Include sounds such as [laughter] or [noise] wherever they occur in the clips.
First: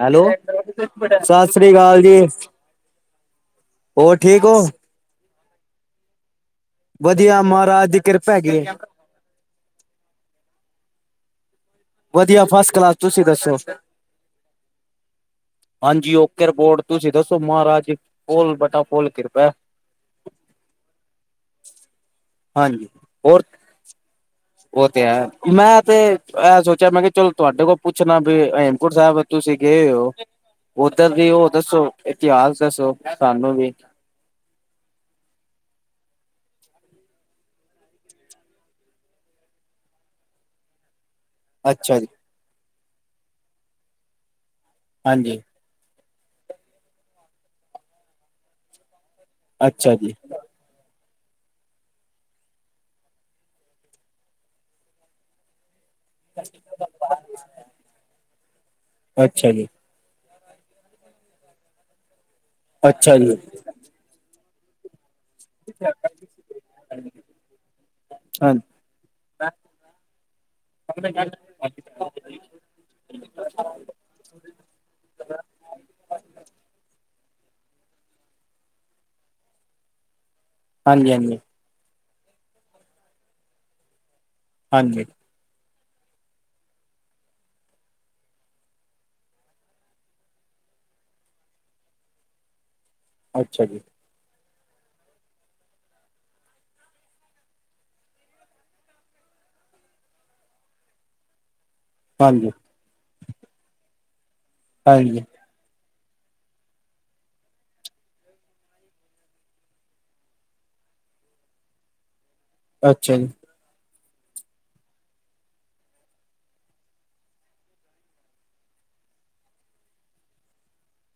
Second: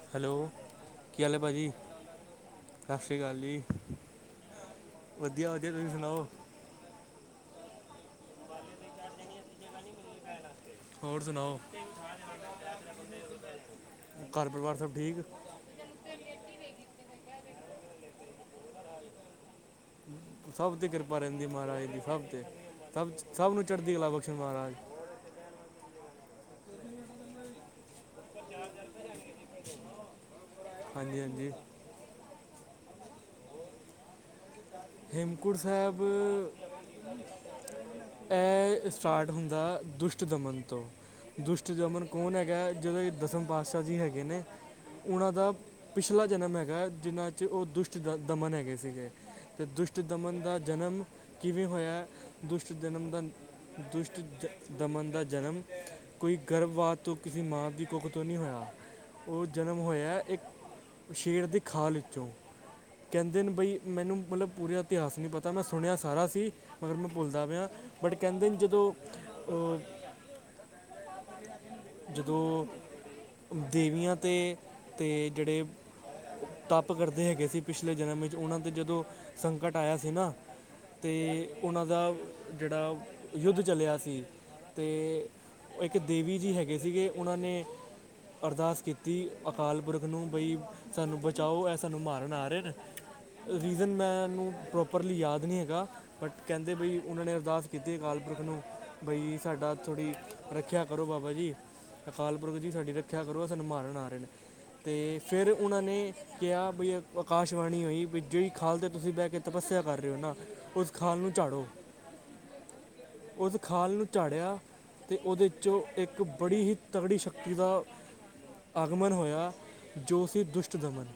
Hello ਕੀ ਹਾਲ ਹੈ ਸਤਿ ਭਾਜੀ ਸ਼੍ਰੀ ਅਕਾਲ ਜੀ ਸਤਿ ਸ਼੍ਰੀ ਅਕਾਲ ਜੀ ਹੋਰ ਠੀਕ ਐ। ਵਧੀਆ ਵਧੀਆ ਤੁਹੀਂ ਸੁਣਾਓ। ਵਧੀਆ ਮਹਾਰਾਜ ਦੀ ਕਿਰਪਾ ਹੈਗੀ ਏ। ਹੋਰ ਸੁਣਾਓ। ਵਧੀਆ ਫਸਟ ਕਲਾਸ ਤੁਸੀਂ ਦੱਸੋ। ਘਰ ਪਰਿਵਾਰ ਸਭ ਠੀਕ ਹਾਂਜੀ ਉਕੇ ਰਪੋਰਡ ਤੁਸੀਂ ਦੱਸੋ ਮਹਾਰਾਜ ਦੀ ਫੁੱਲ ਬਟਾ ਫੁੱਲ ਕਿਰਪਾ ਏ। ਸਭ ਤੇ ਕਿਰਪਾ ਰਹਿੰਦੀ ਮਹਾਰਾਜ ਦੀ ਸਭ ਤੇ ਹਾਂਜੀ ਸਭ ਹੋਰ ਸਭ ਨੂੰ ਚੜ੍ਹਦੀ ਕਲਾ ਬਖਸ਼ਣ ਮਹਾਰਾਜ। ਉਹ ਮੈਂ ਤੇ ਇਹ ਸੋਚਿਆ ਮੈਂ ਕਿਹਾ ਚਲੋ ਤੁਹਾਡੇ ਕੋਲ ਪੁੱਛਣਾ ਬੀ ਹੇਮਕੁੰਟ ਸਾਹਿਬ। ਤੁਸੀਂ ਗਏ ਹੋ ਉੱਧਰ ਹਾਂਜੀ ਵੀ ਉਹ ਹਾਂਜੀ ਦੱਸੋ ਇਤਿਹਾਸ ਦੱਸੋ ਸਾਨੂੰ ਵੀ। ਹੇਮਕੁੰਟ ਸਾਹਿਬ। ਇਹ ਸਟਾਰਟ ਹੁੰਦਾ ਦੁਸ਼ਟਦਮਨ ਤੋਂ। ਦੁਸ਼ਟ ਅੱਛਾ ਜਮਨ ਜੀ ਕੌਣ ਹੈਗਾ ਜਿਹੜੇ ਦਸਮ ਪਾਤਸ਼ਾਹ ਜੀ ਹੈਗੇ ਨੇ ਉਨ੍ਹਾਂ ਹਾਂਜੀ ਦਾ। ਪਿਛਲਾ ਜਨਮ ਹੈਗਾ ਜਿਨ੍ਹਾਂ 'ਚ ਉਹ ਦੁਸ਼ਟ ਦ ਦਮਨ ਹੈਗੇ ਸੀਗੇ। ਅਤੇ ਅੱਛਾ ਦੁਸ਼ਟ ਜੀ ਦਮਨ ਦਾ ਜਨਮ। ਕਿਵੇਂ ਹੋਇਆ ਦੁਸ਼ਟ ਜਨਮ ਦਾ ਦੁਸ਼ਟ ਦਮਨ ਦਾ ਜਨਮ। ਕੋਈ ਗਰਭਵਾਤ ਤੋਂ ਕਿਸੇ ਮਾਂ ਦੀ ਕੁੱਖ ਤੋਂ ਨੀ ਹੋਇਆ ਉਹ ਅੱਛਾ ਜੀ ਜਨਮ। ਹੋਇਆ ਇੱਕ ਸ਼ੇਰ ਦੀ ਖਾਲ ਵਿੱਚੋਂ ਅੱਛਾ ਜੀ ਕਹਿੰਦੇ ਨੇ ਬਈ ਮੈਨੂੰ ਮਲਬ। ਪੂਰੇ ਇਤਿਹਾਸ ਨੀ। ਤਾਂ ਮੈਂ ਸੁਣਿਆ ਸਾਰਾ ਸੀ ਮਗਰ ਮੈਂ ਭੁੱਲਦਾ ਪਿਆ ਬਟ ਕਹਿੰਦੇ ਹਾਂ ਨੇ ਜਦੋਂ। ਜਦੋਂ ਦੇਵੀਆਂ ਤੇ। ਤੇ ਜਿਹੜੇ ਤੱਪ ਕਰਦੇ ਹੈਗੇ ਸੀ ਪਿਛਲੇ ਜਨਮ 'ਚ ਉਹਨਾਂ 'ਤੇ ਜਦੋਂ। ਸੰਕਟ ਆਇਆ ਸੀ ਨਾ ਹਾਂਜੀ ਹਾਂਜੀ ਅਤੇ ਉਹਨਾਂ ਦਾ ਜਿਹੜਾ ਯੁੱਧ ਚੱਲਿਆ ਸੀ ਅਤੇ ਹਾਂਜੀ ਉਹ ਇੱਕ ਦੇਵੀ ਜੀ ਹੈਗੇ ਸੀਗੇ ਉਹਨਾਂ ਨੇ ਅਰਦਾਸ ਕੀਤੀ ਅਕਾਲ ਪੁਰਖ ਨੂੰ ਬਈ ਸਾਨੂੰ ਬਚਾਓ ਇਹ ਸਾਨੂੰ ਮਾਰਨ ਆ ਰਹੇ ਅੱਛਾ ਜੀ ਰੀਜ਼ਨ ਮੈਨੂੰ ਪ੍ਰੋਪਰਲੀ ਯਾਦ ਨਹੀਂ ਹੈਗਾ ਬਟ ਕਹਿੰਦੇ ਬਈ ਉਹਨਾਂ ਨੇ ਅਰਦਾਸ ਕੀਤੀ ਅਕਾਲ ਪੁਰਖ ਨੂੰ ਬਈ ਸਾਡਾ ਥੋੜ੍ਹੀ ਰੱਖਿਆ ਕਰੋ ਬਾਬਾ ਜੀ ਅਕਾਲ ਹਾਂਜੀ ਪੁਰਖ ਜੀ ਸਾਡੀ ਰੱਖਿਆ ਕਰੋ ਸਾਨੂੰ ਮਾਰਨ ਆ ਰਹੇ ਨੇ ਅਤੇ ਹਾਂਜੀ ਫਿਰ ਉਹਨਾਂ ਨੇ ਕਿਹਾ ਬਈ ਆਕਾਸ਼ਵਾਣੀ ਹੋਈ ਵੀ ਜਿਹੜੀ ਖਲ ਤੁਸੀਂ ਬਹਿ ਕੇ ਤਪੱਸਿਆ ਕਰ ਰਹੇ ਹੋ ਨਾ ਉਸ ਖਾਲ ਨੂੰ ਝਾੜੋ ਅੱਛਾ ਜੀ, ਉਸ ਖਾਲ ਨੂੰ ਝਾੜਿਆ ਅਤੇ ਉਹਦੇ 'ਚੋਂ ਇੱਕ ਬੜੀ ਹੀ ਤਗੜੀ ਸ਼ਕਤੀ ਦਾ ਆਗਮਨ ਹੋਇਆ ਜੋਸ਼ੀ ਦੁਸ਼ਟਦਮਨ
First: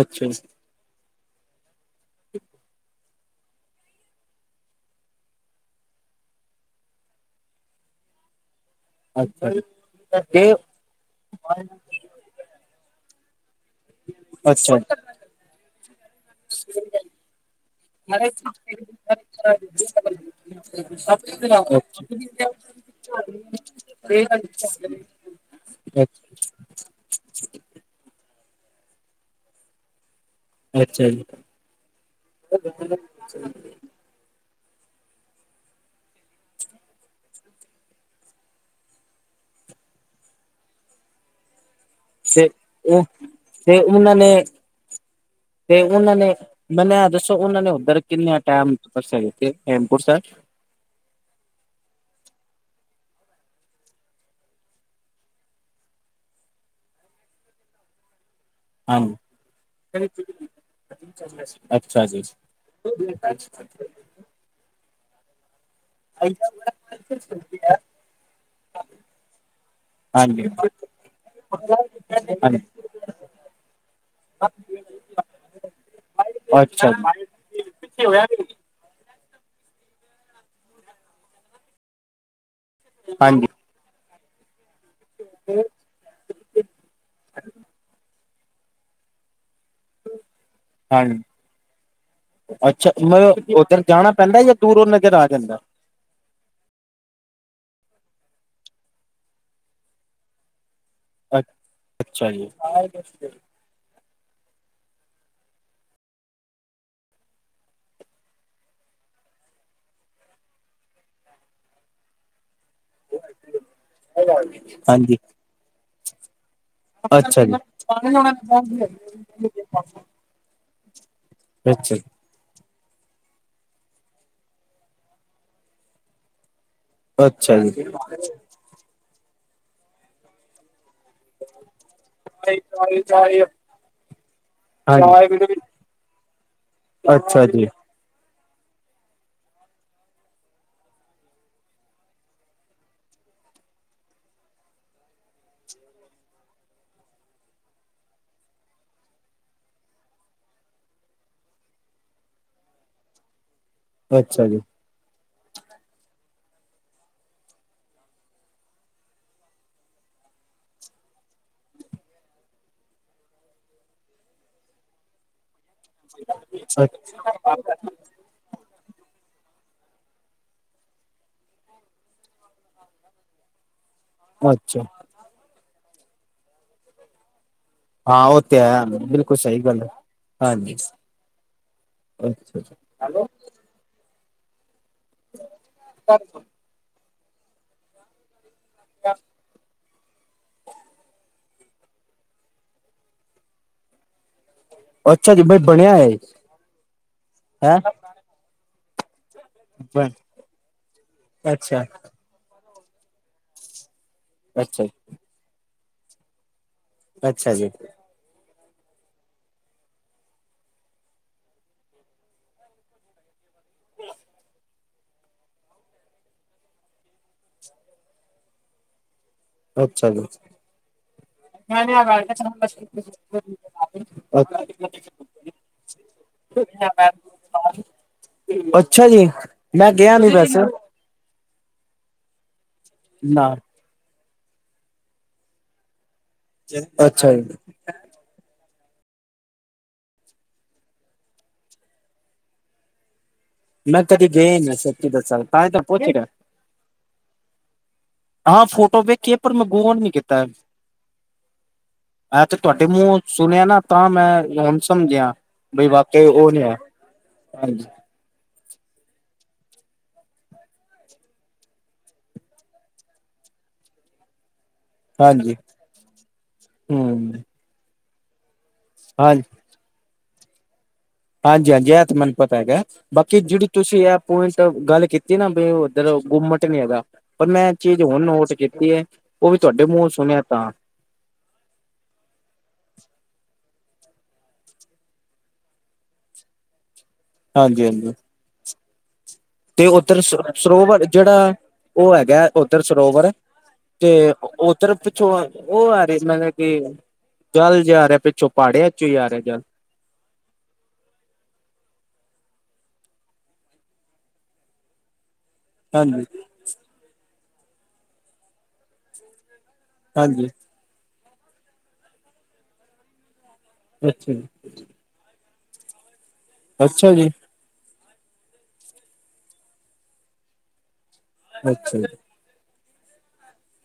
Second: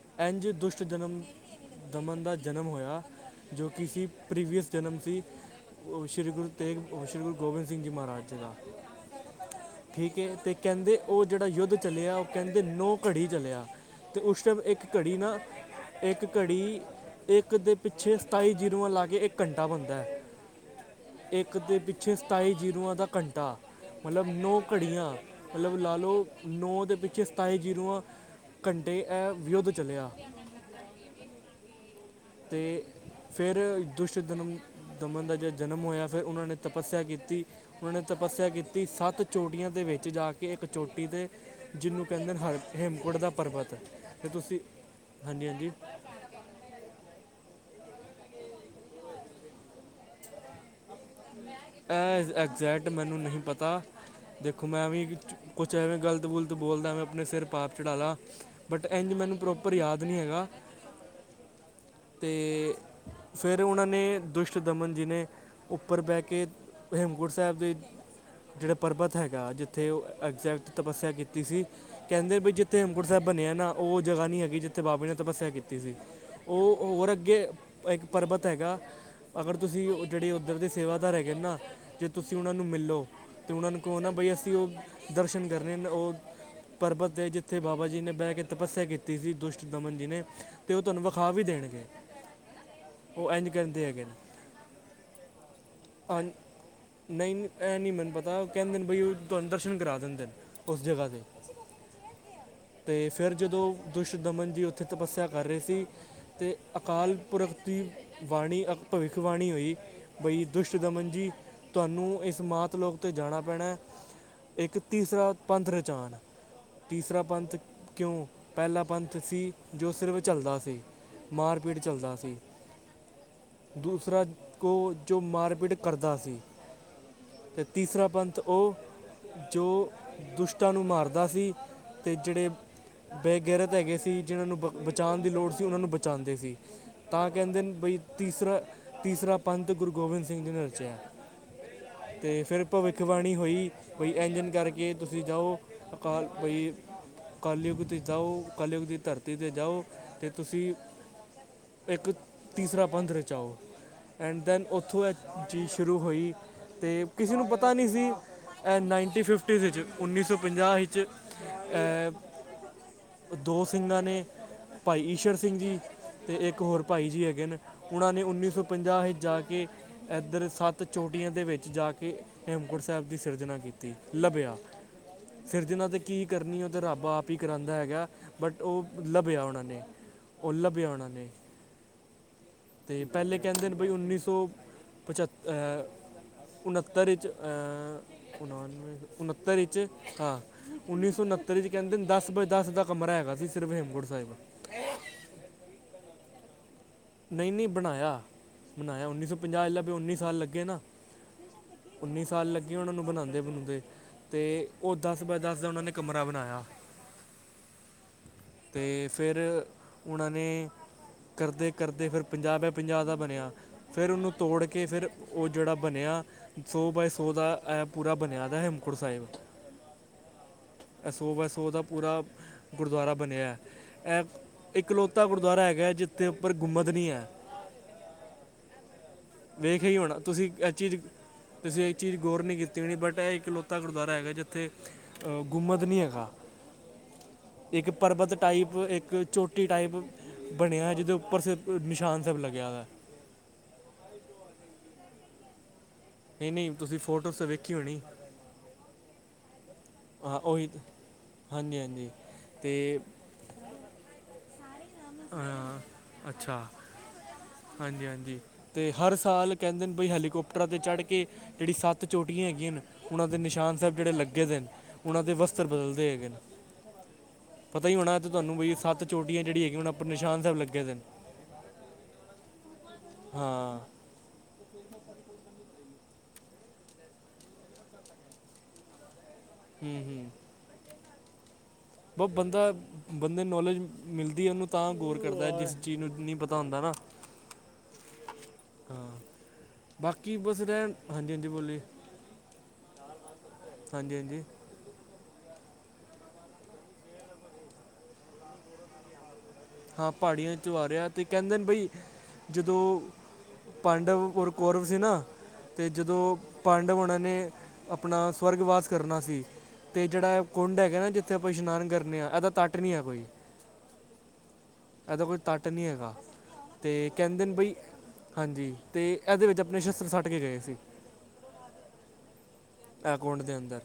ਅੱਛਾ ਜੀ, ਇੰਝ ਦੁਸ਼ਟਦਨਮ ਦਮਨ ਦਾ ਜਨਮ ਹੋਇਆ ਜੋ ਕਿ ਸੀ ਪ੍ਰੀਵੀਅਸ ਜਨਮ ਸੀ ਸ਼੍ਰੀ ਗੁਰੂ ਤੇਗ ਸ਼੍ਰੀ ਗੁਰੂ ਗੋਬਿੰਦ ਸਿੰਘ ਜੀ ਮਹਾਰਾਜ ਜੀ ਦਾ ਅੱਛਾ ਜੀ, ਠੀਕ ਏ ਤੇ ਕਹਿੰਦੇ ਉਹ ਜਿਹੜਾ ਯੁੱਧ ਚੱਲਿਆ ਉਹ ਕਹਿੰਦੇ ਨੌ ਘੜੀ ਚਲਿਆ ਅਤੇ ਉਸ ਅੱਛਾ। ਟਾਈਮ ਅੱਛਾ ਇੱਕ ਘੜੀ ਨਾ ਇੱਕ ਘੜੀ ਇੱਕ ਦੇ ਪਿੱਛੇ ਸਤਾਈ ਜੀਰੋਆਂ ਲਾਗੇ ਇੱਕ ਘੰਟਾ ਬਣਦਾ ਹੈ ਇੱਕ ਦੇ ਪਿੱਛੇ ਸਤਾਈ ਜ਼ੀਰੋਆਂ ਦਾ ਘੰਟਾ ਮਤਲਬ ਨੌ ਘੜੀਆਂ ਮਤਲਬ ਲਾ ਲਓ ਨੌ ਦੇ ਪਿੱਛੇ ਸਤਾਈ ਜ਼ੀਰੋ ਘੰਟੇ ਇਹ ਯੁੱਧ ਚੱਲਿਆ ਅੱਛਾ ਜੀ ਅਤੇ ਫਿਰ ਦਸ਼ ਦਿਨਮ ਦਮਨ ਦਾ ਜਿਾ ਜਨਮ ਹੋਇਆ ਫਿਰ ਉਹਨਾਂ ਨੇ ਤਪੱਸਿਆ ਕੀਤੀ ਉਹਨਾਂ ਨੇ ਤਪੱਸਿਆ ਕੀਤੀ ਸੱਤ ਚੋਟੀਆਂ ਦੇ ਵਿੱਚ ਜਾ ਕੇ ਇੱਕ ਚੋਟੀ ਤੇ ਜਿਹਨੂੰ ਕਹਿੰਦੇ ਤੇ ਹਰ ਉਹ ਹੇਮਕੁੰਟ ਦਾ ਪਰਬਤ ਤੇ ਉਹਨਾਂ ਫਿਰ ਨੇ ਤੁਸੀਂ ਹਾਂਜੀ ਹਾਂਜੀ ਮੈਨ ਦੱਸੋ ਉਹਨਾ ਨੇ ਉਧਰ ਕਿੰਨੇ ਟਮ ਦਿਆਮਪੁਰ ਇਹ ਐਗਜੈਕਟ ਮੈਨੂੰ ਨਹੀਂ ਪਤਾ ਦੇਖੋ ਮੈਂ ਵੀ ਕੁਛ ਐਂਵੇਂ ਗਲਤ ਗੁਲਤ ਬੋਲਦਾ ਮੈਂ ਆਪਣੇ ਸਿਰ ਪਾਪ ਚੜ੍ਹਾਲ ਲਾ ਬਟ ਇੰਝ ਹਾਂਜੀ, ਮੈਨੂੰ ਪ੍ਰੋਪਰ ਯਾਦ ਨਹੀਂ ਹੈਗਾ ਅੱਛਾ ਜੀ, ਤੇ ਫੇਿਰ ਉਹਨਾਂ ਨੇ ਦੁਸ਼ਟ ਦਮਨ ਜੀ ਨੇ ਉੱਪਰ ਬਹਿ ਕੇ ਹੇਮਕੁੰਟ ਸਾਹਿਬ ਦੇ ਜਿਹੜਾ ਪਰਬਤ ਹੈਗਾ ਜਿੱਥੇ ਉਹ ਹਾਂਜੀ। ਐਗਜੈਕਟ ਤਪੱਸਿਆ ਕੀਤੀ ਸੀ ਕਹਿੰਦੇ ਬਈ ਜਿੱਥੇ ਹਾਂਜੀ। ਹਮਕੋਟ ਸਾਹਿਬ ਬਣਿਆ ਨਾ ਉਹ ਜਗ੍ਹਾ ਨਹੀਂੀ ਹੈਗੀ ਜਿੱਥੇ ਬਾਬੇ ਨੇ ਤਪੱਸਿਆ ਕੀਤੀ ਸੀ ਉਹ ਅੱਛਾ ਹੋਰ ਅੱਗੇ ਇੱਕ ਪਰਬਤ ਹੈਗਾ ਅਗਰ ਤੁਸੀਂ ਉਹ ਜਿਹੜੇ ਉੱਧਰ ਦੇ ਸੇਵਾਦਾਰ ਹੈਗੇ ਨੇ ਨਾ ਜੇ ਤੁਸੀਂ ਉਹਨਾਂ ਨੂੰ ਮਿਲੋ ਹਾਂਜੀ ਤਾਂ ਉਹਨਾਂ ਨੂੰ ਕੌ ਨਾ ਬਈ ਅਸੀਂ ਉਹ ਦਰਸ਼ਨ ਕਰਨੇ ਉਹ ਪਰਬਤ ਹੈ ਜਿੱਥੇ ਬਾਬਾ ਜੀ ਨੇ ਬਹਿ ਕੇ ਤਪੱਸਿਆ ਕੀਤੀ ਸੀ ਦੁਸ਼ਟ ਦਮਨ ਜੀ ਨੇ ਅਤੇ ਉਹ ਤੁਹਾਨੂੰ ਹਾਂਜੀ ਵਿਖਾਅ ਵੀ ਦੇਣਗੇ ਅੱਛਾ ਉਹ ਇੰਜ ਮਤਲਬ ਉੱਧਰ ਕਰਦੇ ਹੈਗੇ ਜਾਣਾ ਪੈਂਦਾ ਜਾਂ ਦੂਰ ਨਜ਼ਰ ਆ ਜਾਂਦਾ ਔਨ ਨਹੀਂ ਇਹ ਨਹੀਂ ਮੈਨੂੰ ਪਤਾ ਕਹਿੰਦੇ ਬਾਈ ਉਹ ਤੁਹਾਨੂੰ ਦਰਸ਼ਨ ਕਰਾ ਦਿੰਦੇ ਨੇ ਉਸ ਜਗ੍ਹਾ ਦੇ ਅ ਅੱਛਾ ਜੀ ਤੇ ਫਿਰ ਜਦੋਂ ਦੁਸ਼ ਦਮਨ ਜੀ ਉੱਥੇ ਤਪੱਸਿਆ ਕਰ ਰਹੇ ਸੀ ਅਤੇ ਅਕਾਲ ਪੁਰਖ ਦੀ ਬਾਾਣੀ ਅ ਭਵਿੱਖਬਾਣੀ ਹੋਈ ਬਈ ਦੁਸ਼ਟ ਦਮਨ ਜੀ ਤੁਹਾਨੂੰ ਇਸ ਮਾਤ ਲੋਕ ਉੱਤੇ ਜਾਣਾ ਪੈਣਾ ਇੱਕ ਹਾਂਜੀ ਤੀਸਰਾ ਪੰਥ ਰਚਾਨ ਤੀਸਰਾ ਅੱਛਾ ਜੀ ਪੰਥ ਕਿਉਂ ਅੱਛਾ ਪਹਿਲਾ ਜੀ ਪੰਥ ਸੀ ਜੋ ਸਿਰਫ ਚੱਲਦਾ ਸੀ ਮਾਰਪੀਟ ਚੱਲਦਾ ਸੀ ਦੂਸਰਾ ਕੋ ਜੋ ਮਾਰਪੀਟ ਕਰਦਾ ਸੀ। ਅੱਛਾ ਅਤੇ ਜੀ ਤੀਸਰਾ ਪੰਥ ਉਹ ਜੋ ਦੁਸ਼ਟਾਂ ਨੂੰ ਮਾਰਦਾ ਸੀ। ਅਤੇ ਜਿਹੜੇ ਬੇਗੈਰਤ ਹੈਗੇ ਸੀ ਜਿਹਨਾਂ ਨੂੰ ਬ ਬਚਾਣ ਹਾਂਜੀ ਦੀ ਲੋੜ ਸੀ ਓਹਨਾਂ ਨੂੰ ਬਚਾੰਦੇ ਸੀ। ਤਾਂ ਅੱਛਾ ਜੀ ਕੈੰਦੇਣ ਬਈ ਤੀਸਰਾ, ਤੀਸਰਾ ਪੰਥ ਗੁਰੂ ਗੋਬਿੰਦ ਸਿੰਘ ਜੀ ਨੇ ਰਚਿਆ। ਤੇ ਫਿਰ ਭਵਿੱਖਵਾਣੀ ਹੋਈ। ਕੋਈ ਐੰਜ-ਐੰਜ ਕਰਕੇ ਤੁਸੀਂ ਜਾਓ। ਅਕਾਲ ਬਈ ਕਲਯੁੱਗ ਤੇ ਜਾਓ। ਕਲਯੁੱਗ ਦੀ ਧਰਤੀ 'ਤੇ ਜਾਓ ਤੇ ਤੁਸੀਂ ਏਕ ਤੀਸਰਾ ਪੰਧ ਰਚਾਓ। ਅੱਛਾ ਜੀ। ਓਥੋਂ ਐਹ ਚੀਜ਼ ਸ਼ੁਰੂ ਹੋਈ। ਤੇ ਕਿਸੇ ਨੂੰ ਪਤਾ ਨੀ ਸੀ ਐ ਨਾਈਟੀ ਫਿਫਟੀਜ਼ ਇਚ ਉੱਨੀ ਸੌ ਪੰਜਾਹ ਹਿਚ ਅਹ ਦੋ ਸਿੰਘਾਂ ਨੇ ਭਾਈ ਈਸ਼ਰ ਸਿੰਘ ਜੀ। ਤੇ ਇੱਕ ਹੋਰ ਅੱ ਭਾਈ ਜੀ ਹੈਗੇ ਨੇ ਓਹਨਾਂ ਨੇ ਉੱਨੀ ਸੌ ਪੰਜਾਹ ਜਾ ਕੇ ਐਧਰ ਸੱਤ ਚੋਟੀਆਂ ਦੇ ਵੇਚ ਜਾ ਕੇ ਹੇਮਕੁੰਟ ਸੈਬ ਦੀ ਸਰਜਣਾ ਕੀਤ ਕੀਤੀ, ਲੱਭਿਆ। ਅੱਛਾ ਸਿਰਜਿਨਾਂ ਤੇ ਕੀ ਕਰਨੀ ਓਹ ਤੇ ਰੱਬ ਆਪ ਤੀ ਕਰਾੰਦਾ ਹੈਗੈ। ਹਾਂ ਉਹ ਤੇ ਬਟ ਓਹ ਹੈ ਬਿਲਕੁਲ ਲੱਭਿਆ। ਸਹੀ ਓਹਨਾਂ ਨੇ ਗੱਲ ਹੈ ਓਹ ਹਾਂਜੀ ਲੱਭਿਆ ਓਹਨਾਂ ਨੇ। ਅੱਛਾ- ਅੱਛਾ। ਹੈਲੋ, ਕੈੰਦੇ ਨੇ ਬਈ ਉੱਨੀ ਸੌ ਪਚੱਤ, ਉਣ੍ਹੱਤਰ 'ਚ ਅ ਉਣਾਣਵੇਂ, ਉਣੱਤਰ ਇਚ ਹਾਂ। ਉੱਨੀ ਸੌ ਉਣੱਤਰ ਚ ਕੈੰਦੇਣ ਦਸ ਬਾਏ ਦਸ ਦਾ ਕਮਰਾ ਹੈਗਾ ਸੀ ਸਿਰਫ਼ ਹੇਮਕੂੰਟ ਸਾਹਿਬ। ਅੱਛਾ ਜੀ, ਬਈ ਬਣਿਆ ਏ। ਨਹੀਂ- ਨਹੀਂ ਬਣਾਯਾ, ਬਣਾਯਾ ਉੱਨੀੌ ਸੋ ਪੰਜਾਹ ਲਭੇ। ਹੈਂ ਉੱਨੀ ਸਾਲ ਲੱਗੇ ਨਾ ਅੱਛਾ ਉੱਨੀ ਸਾਲ ਲੱਗੇ, ਓਹਨਾਂ ਨੂੰ ਬਣਾੰਦੇ- ਬਣੂੰਦੇ। ਤੇ ਅੱਛਾ ਜੀ ਓਹ ਦਸ ਬਾਏ ਦਸ ਦਾ ਓਹਨਾਂ ਨੇ ਕਮਰਾ ਬਣਾਯਾ। ਅੱਛਾ ਜੀ। ਤੇ ਫੇਰ ਓਹਨਾਂ ਨੇ ਕਰਦੇ ਕਰਦੇ ਫਿਰ ਪੰਜਾਹ ਬਾਏ ਪੰਜਾਹ ਦਾ ਬਣਿਆ। ਫਿਰ ਔਨੂੰ ਤੋੜ ਕੇ ਫਿਰ ਓਹ ਜੇੜਾ ਬਣਿਆ ਸੌ ਬਾਏ ਸੌ ਦਾ ਐ ਪੂਰਾ ਬਣਿਆ ਦਾ ਏ ਹੇਮਕੁੰਟ ਸਾਹਿਬ। ਅੱਛਾ ਜੀ। ਐਸੋ ਬਾਏ ਸੋ ਦਾ ਪੂਰਾ ਗੁਰਦੁਆਰਾ ਬਣਿਐ। ਐਹ ਇੱਕ ਲੋਕ ਤਾ ਗੁਰਦੁਆਰਾ ਹੈਗੈ। ਜਿੱਥੇ ਗੁੰਮਤ ਨੀ ਹੈ। ਅੱਛਾ ਜੀ। ਵੇਖਿਆ ਮੈਂ ਹੀ ਗਿਆ ਹੋਣਾ ਨੀ ਤੁਸੀਂ ਵੈਸੇ, ਐਹ ਚੀ ਜ ਤੁਸੀਂ ਏਹ ਚੀਜ਼ ਗੌਰ ਨ੍ਹੀਂ ਕੀਤੀ ਹੋਣੀ। ਬਟ ਐਹ ਨਾ ਇੱਕਲੋ ਤਾ ਗੁਰਦੁਆਰਾ ਹੈਗੈ, ਜਿੱਥੇ ਗੁੰਮੱਦ ਨ੍ਹੀਂ ਹੈਗਾ। ਅੱਛਾ ਜੀ। ਇੱਕ ਪਰਬਤ ਟਾਈਪ ਇੱਕ ਚੋਟੀ ਟਾਈਪ ਬਣਿਆ ਜਿਹਦੇ ਉੱਪਰ ਸਿਰਫ ਨਿਸ਼ਾਨ ਸੈਬ ਲੱਗਿਆ ਦੈ। ਮੈਂ ਕਦੀ ਗਏ ਨੀ ਸਚੀ ਦਸਾਂ ਤੇ ਤਾਂਏ ਤਾਂ ਪੋਛ ਰੀਆ। ਨਹੀਂ- ਨਹੀਂ ਤੁਸੀਂ ਫੋਟੋਜ਼ ਤੇ ਵੇਖੀ ਹੋਣੀ। ਹਾਂ, ਫੋਟੋ ਵੇਖੀ ਏ, ਪਰ ਮੈਂ ਗੋਰ ਨੀ ਹਾਂ ਕੀਤਾ। ਉਹੀ ਹਾਂਜੀ ਹਾਂਜੀ ਆਹ ਤੇ ਤੁਹਾਡੇ ਮੂੰਹੋ ਸੁਣਿਆ ਨਾ ਤਾਂ ਮੈਂ ਹੁਣ ਸਮਝਿਆ, ਅਹ, ਬਈ ਵਾਕੇ ਓਹ ਨੀ ਅੱਛਾ ਹੈ। ਹਾਂਜੀ- ਹਾਂਜੀ, ਤੇ ਹਰ ਸਾਲ ਕੈੰਦੇ ਨੇ ਬਈ ਹੈਲੀਕੋਪਟਰਾਂ 'ਤੇ ਚੜ੍ਹ ਕੇ ਜੇੜੀ ਸੱਤ ਚੋਟੀਆਂ ਹੈਗੀਆਂ ਨੇ ਓਹਨਾਂ ਦੇ ਨਿਸ਼ਾਨ ਸੈਬ ਜੇੜੇ ਲੱਗੇ ਦੇਣ ਓਹਨਾਂ ਦੇ ਹਾਂਜੀ, ਵਸਤਰ ਬਦਲਦੇ ਹੈਗੇਣੇ। ਹੂੰ ਪਤਾ ਹੀ ਹੋਣਾ ਤੇ ਤੁਹਾਨੂੰ ਬਈ ਸੱਤ ਚੋਟੀਆਂ ਹਾਂਜੀ। ਜੇੜੀ ਹੈਗੀਆ ਓਨਾ ਔਪਰ ਨਿਸ਼ਾਨ ਸੈਬ ਲੱਗੇ ਦੇਨੇ। ਹਾਂਜੀ -ਹਾਂਜੀ, ਐਹ ਤੇ ਮੈਨੂੰ ਪਤਾ ਹੈਗੈ। ਬਾਕੀ ਜਿੜੀ ਹਾਂ ਤੁਸੀਂ ਐਹ ਪੋਇੰਟ ਗੱਲ ਕੀਤੀ ਏਨਾ ਬਈ ਔਧਰ ਗੁਮੰਟ ਨੀ ਹੈਗਾ। ਪਰ ਮੈਂ ਚੀਜ਼ ਹੋਣ ਨੋਟ ਕੀਤੀ ਏ। ਓਹ ਵੀ ਤੁਹਾਡੇ ਹੂੰ ਮੂੰਹੋ ਸੁਣਿਆ ਤਾਂ। ਬ ਬੰਦਾ ਬੰਦੇ ਨੌਲੇਜ ਮਿਲਦੀ ਏ ਓਹਨੂੰ ਤਾਂ ਗੌਰ ਕਰਦਾ ਜਿਸ ਚੀਜ਼ ਨੂੰ ਨੀ ਪਤਾ ਹੁੰਦਾ ਨਾ। ਹਾਂਜੀ-ਹਾਂਜੀ। ਹਾਂ। ਤੇ ਉੱਧਰ ਬਾਕੀ ਬਸ ਰਹਿਣ ਸਰੋਵਰ ਹਾਂਜੀ ਹਾਂਜੀ ਜਿਹੜਾ ਬੋਲੀ ਉਹ ਹੈਗਾ ਓਧਰ ਸਰੋਵਰ ਹਾਂਜੀ ਤੇ ਹਾਂਜੀ ਉਹ ਫੇਰ ਪਿੱਛੋਂ ਉਹ ਆ ਰਹੀ ਮਤਲਬ ਕਿ ਜਲ ਜਾ ਆ ਰਿਹਾ ਪਿੱਛੋਂ ਪਹਾੜਿਆਂ ਚੋਂ ਹੀ ਆ ਰਿਹਾ ਜਲ। ਹਾਂ ਪਹਾੜੀਆਂ ਚੋਂ ਆ ਰਿਹਾ ਤੇ ਕਹਿੰਦੇ ਨੇ ਬਈ ਜਦੋਂ ਪਾਂਡਵ ਔਰ ਕੋਰਵ ਸੀ ਨਾ ਤੇ ਹਾਂਜੀ ਜਦੋਂ ਪਾਂਡਵ ਉਹਨਾਂ ਨੇ ਆਪਣਾ ਸਵਰਗਵਾਸ ਕਰਨਾ ਸੀ ਤੇ ਜਿਹੜਾ ਹਾਂਜੀ ਕੁੰਡ ਹੈਗਾ ਨਾ ਜਿੱਥੇ ਆਪਾ ਇਸ਼ਨਾਨ ਕਰਨੇ ਹਾ ਇਹਦਾ ਤੱਟ ਨੀ ਹੈ ਕੋਈ। ਅੱਛਾ ਜੀ ਇਹਦਾ ਕੋਈ ਤੱਟ ਨੀ ਹੈਗਾ ਤੇ ਅੱਛਾ ਜੀ ਕਹਿੰਦੇ ਨੇ ਬਈ ਹਾਂਜੀ ਤੇ ਇਹਦੇ ਵਿੱਚ ਆਪਣੇ ਸ਼ਸਤਰ ਸੱਟ ਕੇ ਗਏ ਸੀ। ਅੱਛਾ ਜੀ ਇਹ ਕੁੰਡ ਦੇ ਅੰਦਰ।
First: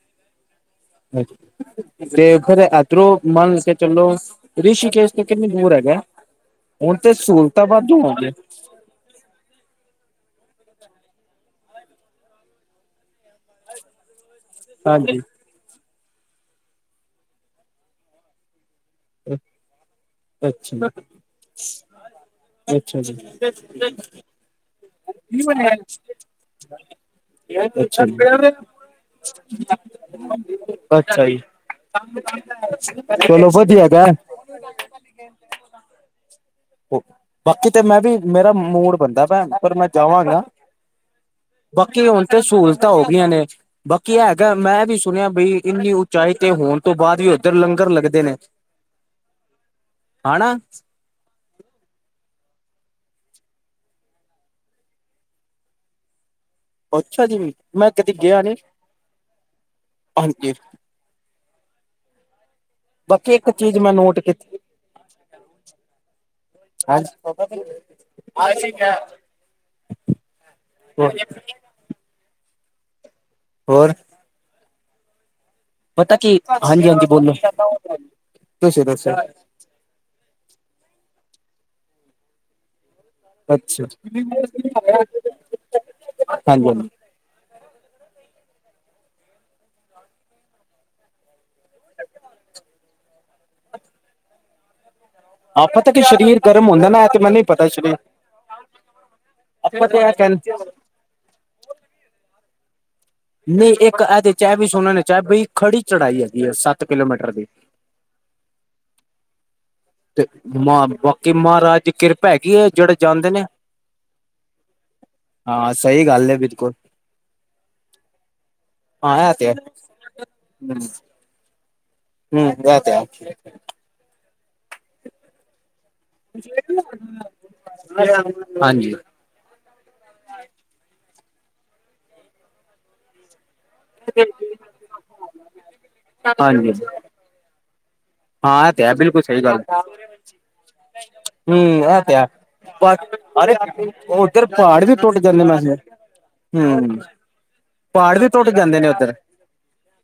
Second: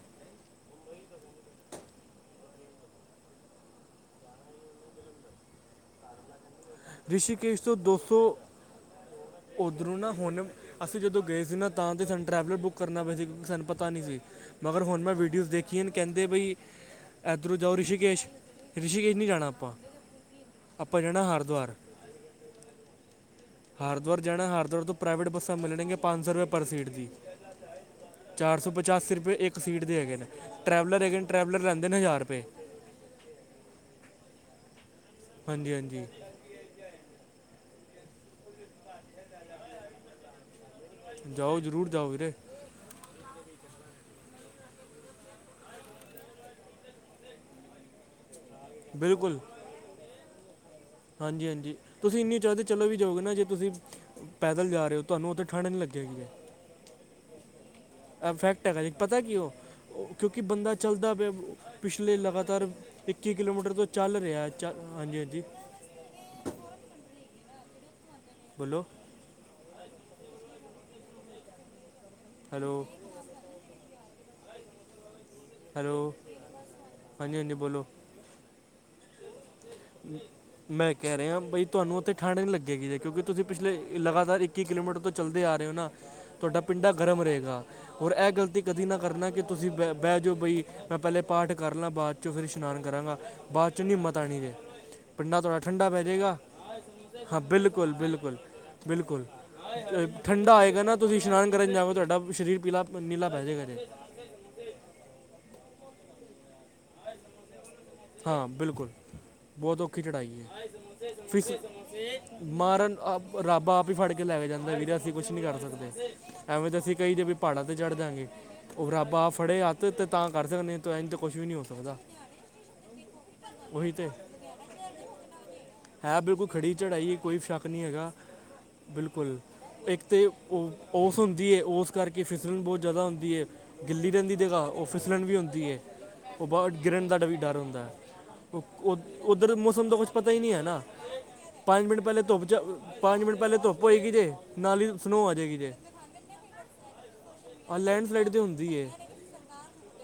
[unintelligible] ਤੇ ਫੇਰ ਐਦਰੋਂ ਮੰਨ ਕੇ ਚਲੋ ਰਿਸ਼ੀਕੇਸ਼ ਤੋਂ ਕਿੰਨੀ ਦੂਰ ਹੈਗਾ? ਹੁਣ ਤੇ ਸਹੂਲਤਾਂ ਵਾਧੂ ਹੋ ਗਈਆ। ਉੱਧਰੋਂ ਨਾ ਹੁਣ ਅਸੀ ਜਦੋ ਗਏ ਸੀ ਨਾ ਤਾਂ ਤੇ ਸਾਨੂੰ ਟਰੈਵਲਰ ਬੁੱਕ ਕਰਨਾ ਪਿਆ ਸੀ ਕਿਉਂਕਿ ਸਾਨੂੰ ਪਤਾ ਨੀ ਸੀ। ਮਗਰ ਹੁਣ ਮੈਂ ਹਾਂਜੀ ਵੀਡੀਓਜ਼ ਦੇਖੀਆਂ ਨੇ ਕਹਿੰਦੇ ਭਾਈ ਇੱਦਰੋਂ ਜਾਓ ਰਿਸ਼ਕੇਸ਼। ਰਿਸ਼ੀਕੇਸ਼ ਨੀ ਜਾਣਾ ਆਪਾ, ਅੱਛਾ ਆਪਾ ਜਾਣਾ ਹਰਦੁਆਰ। ਅੱਛਾ ਜੀ ਹਰਿਦੁਆਰ ਜਾਣਾ ਹਰਿਦੁਆਰ ਤੋਂ ਪ੍ਰਾਈਵੇਟ ਬੱਸਾਂ ਮਿਲਣਹੀਗੀਆਂ ਪੰਜ ਸੌ ਰੁਪਏ ਪਰ ਸੀਟ ਦੀ। ਅੱਛਾ ਜੀ। ਚਾਰ ਸੌ ਪਚਾਸੀ ਰੁਪਏ ਇੱਕ ਸੀਟ ਦੇ ਹੈਗੇ ਨੇ ਟ੍ਰੈਵਲਰ ਹੈਗੇ ਨੇ ਟਰੈਵਲਰ ਲੈਂਦੇ ਨੇ ਹਜ਼ਾਰ ਰੁਪਏ। ਚੋਲੋ ਵਧੀਆ ਹੈਗਾ। ਹਾਂਜੀ-ਹਾਂਜੀ ਬਾਕੀ ਤੇ ਮੈਂ ਵੀ ਮੇਰਾ ਮੂਡ ਬਣਦਾ ਪਿਆ ਪਰ ਮੈਂ ਜਾਵਾਂਗਾ। ਜਾਓ ਜ਼ਰੂਰ ਬਾਕੀ ਜਾਓ ਹੁਣ ਵੀਰੇ ਤੇ ਸਹੂਲਤਾਂ ਹੋ ਗਈਆਂ ਨੇ। ਬਾਕੀ ਏ ਹੈਗਾ ਮੈਂ ਵੀ ਸੁਣਿਆ ਬਈ ਇੰਨੀ ਉਚਾਈ ਤੇ ਹੋਣ ਤੋ ਬਾਦ ਵੀ ਉੱਧਰ ਲੰਗਰ ਲੱਗਦੇ ਨੇ। ਬਿਲਕੁਲ ਹਣਾ ਹਾਂਜੀ-ਹਾਂਜੀ ਤੁਸੀਂ ਇੰਨੀ [unintelligible] ਚਲੋ ਵੀ ਜਾਓਗੇ ਨਾ ਜੇ ਤੁਸੀ ਪੈਦਲ ਜਾ ਰਹੇ ਹੋ ਤੁਹਾਨੂੰ ਉੱਥੇ ਠੰਡ ਨੀ ਲੱਗੇਗੀ ਜੇ। ਅੱਛਾ ਜੀ ਵੀ। ਇਹ ਫੈਕਟ ਹੈਗਾ ਜੇ ਪਤਾ ਕਿਉਂ ਹਾਂਜੀ। ਬੰਦਾ ਚਲਦਾ ਪਿਆ ਪਿਛਲੇ ਲਗਾਤਾਰ ਇੱਕੀ ਬਾਕੀ ਇੱਕ ਕਿਲੋਮੀਟਰ ਚੀਜ਼ ਤੋਂ ਮੈਂ ਚੱਲ ਨੋਟ ਰਿਹਾ ਕੀਤੀ ਚ ਹਾਂਜੀ-ਹਾਂਜੀ। ਬੋਲੋ [unintelligible] [unintelligible] ਹੈਲੋ ਹੋਰ ਹੈਲੋ ਪਤਾ ਕੀ ਹਾਂਜੀ-ਹਾਂਜੀ ਬੋਲੋ ਹਾਂਜੀ ਹਾਂਜੀ ਬੋਲੋ ਤੁਸੀ ਦੱਸੋ। ਮੈਂ ਕਹਿ ਰਿਹਾ ਬਈ ਤੁਹਾਨੂੰ ਉੱਥੇ ਠੰਢ ਨੀ ਲੱਗੇਗੀ ਜੇ ਕਿਉਂਕਿ ਤੁਸੀਂ ਪਿਛਲੇ ਅੱਛਾ ਲਗਾਤਾਰ ਇੱਕੀ ਕਿਲੋਮੀਟਰ ਤੋ ਚੱਲਦੇ ਆ ਰਹੇ ਹੋ ਨਾ ਤੁਹਾਡਾ ਹਾਂਜੀ ਹਾਂਜੀ ਪਿੰਡਾ ਗਰਮ ਰਹੇਗਾ। ਹੋਰ ਇਹ ਗਲਤੀ ਕਦੀ ਨਾ ਕਰਨਾ ਕਿ ਤੁਸੀ ਬਹਿ ਬਹਿ ਜਾਓ ਬਈ ਮੈਂ ਪਹਿਲੇ ਪਾਠ ਕਰ ਲਾ ਬਾਦ ਚੋਂ ਫਿਰ ਇਸ਼ਨਾਨ ਕਰਾਂਗਾ ਬਾਦ ਚੋ ਨੀ ਹਿੰਮਤ ਆਣੀ ਜੇ। ਪਿੰਡਾ ਥੋੜਾ ਆਪਾਂ ਠੰਡਾ ਤਾਂ ਕਿ ਪਹਿ ਜਾਏਗਾ, ਸਰੀਰ ਗਰਮ ਹੁੰਦਾ ਨਾ ਇਹ ਤੇ ਮੈਨੂੰ ਹਾਂ ਨਹੀਂ ਪਤਾ ਸਰੀਰ ਬਿਲਕੁਲ-ਬਿਲਕੁਲ। ਬਿਲਕੁਲ ਆਪਾਂ ਤੇ ਇਹ ਕਹਿ ਠੰਡਾ ਹੋਏਗਾ ਨਾ ਤੁਸੀ ਇਸ਼ਨਾਨ ਕਰਨ ਜਾਓ ਤੁਹਾਡਾ ਸਰੀਰ ਪੀਲਾ ਨੀਲਾ ਪੈ ਜਾਏਗਾ ਨਈ ਜੇ ਇੱਕ ਇਹ ਦੇ ਚ ਇਹ ਵੀ ਸੁਣਨ ਚ ਆਇਆ ਬਈ ਖੜੀ ਚੜਾਈ ਹੈਗੀ ਹੈ ਸੱਤ ਕਿਲੋਮੀਟਰ ਦੀ। ਹਾਂ ਬਿਲਕੁਲ ਬਹੁਤ ਓ ੱਖੀ ਤੇ ਚੜਾਈਏ ਮਾਂ ਬਾਕੀ ਫ ਮਹਾਰਾਜ ਦੀ ਕਿਰਪਾ ਹੈਗੀ ਹੈ ਮਾਰਨ ਜਿਹੜੇ ਜਾਂਦੇ ਨੇ ਰੱਬ ਆਪ ਹੀ ਫੜ ਕੇ ਲੈ ਕੇ ਜਾਂਦਾ ਵੀਰ ਅਸੀਂ ਕੁਛ ਨੀ ਕਰ ਹਾਂ ਸਕਦੇ ਸਹੀ ਗੱਲ ਹੈ ਐਵੇਂ ਬਿਲਕੁਲ ਤਾਂ ਅਸੀਂ ਕਈ ਜ ਵੀ ਪਹਾੜਾਂ ਤੇ ਚੜ੍ਹ ਦਗੇ ਉਹ ਬਰਾੱਬ ਹਾਂ ਆਪ ਇਹ ਤੇ ਹੈ ਫੜੇ ਹੱਥ ਤੇ ਤਾਂ ਕਰ ਸਕਦੇ ਇਨ ਤੇ ਕੁਛ ਵੀ ਨਹੀਂੀ ਹੋ ਸਕਦਾ ਹਮ ਰਾ ਤੇ ਆ ਉਹੀ ਤੇ। ਹੈ ਬਿਲਕੁਲ ਖੜ੍ਹੀ ਚੜ੍ਹਾਈ ਹੈ ਕੋਈ ਸ਼ੱਕ ਨਹੀਂ ਹੈਗਾ ਹਾਂਜੀ ਬਿਲਕੁਲ। ਇੱਕ ਤਾਂ ਓਸ, ਹੁੰਦੀ ਏ ਓਸ ਕਰਕੇ, ਫਿਸਲਣ ਬਹੁਤ ਜ਼ਿਆਦਾ ਹੁੰਦੀ ਏ ਗਿੱਲੀ ਰਹਿੰਦੀ ਜਗਾ, ਉਹ ਫਿਸਲਣ ਵੀ ਹੁੰਦੀ ਏ, ਉਹ ਬਹੁਤ ਹਾਂਜੀ ਗਿਰਨ ਦਾ ਵੀ ਡਰ ਹੁੰਦਾ। ਹਾਂ ਇਹ ਤੇ ਹੈ ਬਿਲਕੁਲ ਸਹੀ ਉੱਧਰ ਗੱਲ ਮੌਸਮ ਦਾ, ਕੁਛ ਪਤਾ ਹੀ ਨਹੀਂ ਹੈ ਨਾ। ਹੂੰ ਪੰਜ ਮਿੰਟ, ਇਹ ਤੇ ਪਹਿਲੇ ਹੈ। ਧੁੱਪ, ਚ ਪੰਜ ਮਿੰਟ ਅਰੇ ਪਹਿਲੇ ਧੁੱਪ ਹੋਏਗੀ ਜੇ, ਨਾਲ ਹੀ ਸਨੋਹ ਆ ਜਾਏਗੀ ਜੇ। ਹੁ ਆ ਪਹਾੜ ਵੀ ਲੈਂਡਸਲਾਈਡ ਤੇ ਟੁੱਟ ਹੁੰਦੀ ਜਾਂਦੇ ਨੇ ਉੱਧਰ,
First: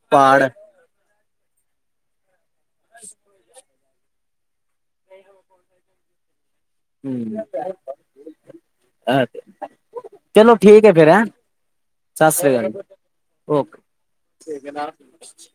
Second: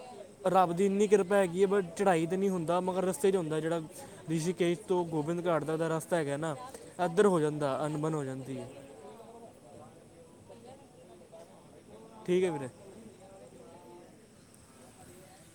ਪਹਾੜ ਉਹਦੀ ਇੰਨੀ ਕਿਰਪਾ ਹੈਗੀ ਹੈ, ਬਟ ਚੜ੍ਹਾਈ ਤਾਂ ਨਹੀਂ ਹੁੰਦਾ। ਮਗਰ ਰਸਤੇ 'ਚ ਹੁੰਦਾ ਜਿਹੜਾ ਰਿਸ਼ੀਕੇਸ ਤੋਂ ਗੋਬਿੰਦ ਘਾਟ ਦਾ, ਰਸਤਾ ਹੈਗਾ ਨਾ ਇੱਧਰ ਹਮ ਹੋ ਜਾਂਦਾ ਅਨਬਨ ਹੋ ਜਾਂਦੀ ਹੈ [inaudible] ਅ ਚਲੋ ਠੀਕ ਹੈ ਫੇਿਰ ਹੈਂ ਸਤਿ ਠੀਕ ਹੈ ਸ੍ਰੀ ਅਕਾਲ ਜ ਵੀਰੇ ਓਕੇ ਠੀ [inaudible]